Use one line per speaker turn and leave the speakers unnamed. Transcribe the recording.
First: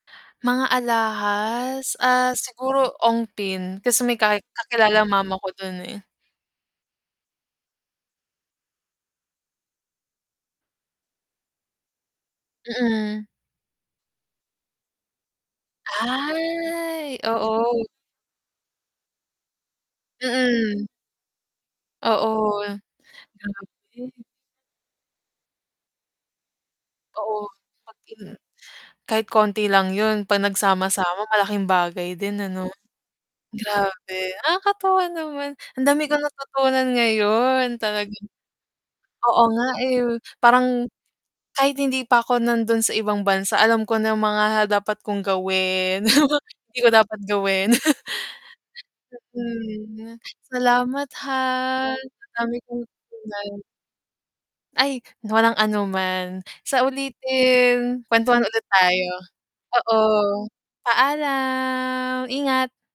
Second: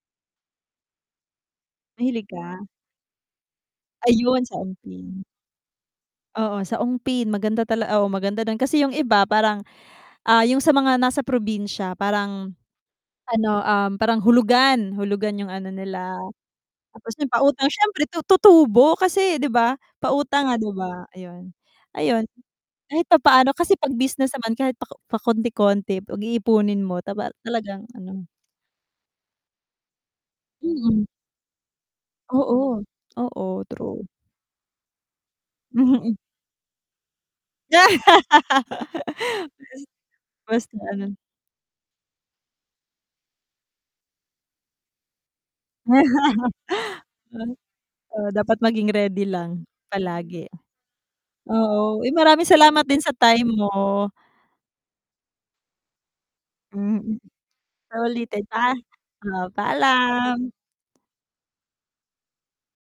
Mga alahas?
Mahilig
Ah,
ka?
siguro Ongpin kasi may ka
Ayun, sa
kakilala
Ongpin.
mama ko dun, eh.
Oo, sa Ongpin. Maganda tala oo, maganda dun, kasi 'yung iba parang, ah, 'yung sa mga nasa probinsya parang
Mm.
ano, um, parang hulugan hulugan 'yung ano nila. Tapos
Ay,
'yung pautang
oo.
siyempre tu tutubo kasi 'di ba pautang nga 'di
Mm.
ba ayun. Ayun,
Oo.
kahit papaano kasi 'pag
Grabe.
business naman kahit pa pakonti-konti 'pag iipunin mo taba
Oo.
talagang ano
[unintelligible] Kahit konti lang 'yun 'pag
Mm.
nagsama-sama malaking bagay din ano?
Oo. Oo, true.
Grabe, nakakatuwa naman ang dami
Mhm.
kong natutunan ngayon talagang oo nga, eh,
[unintelligible] Basta
parang,
ano
kahit hindi pa ako nandun sa ibang bansa alam ko na mga dapat kong gawin, mga hindi ko dapat
Oh.
gawin.
Oo, dapat maging ready lang
Mm.
palagi.
Salamat ha,
Oo, uy
ang
maraming
dami kong
salamat din sa time
natutunan.
mo.
Ay, walang anuman. Sa
Mm. Sa
ulitin, kuwentuhan
uulitin,
ulit
paa
tayo.
oo,
Oo.
paalam.
Paalam! Ingat!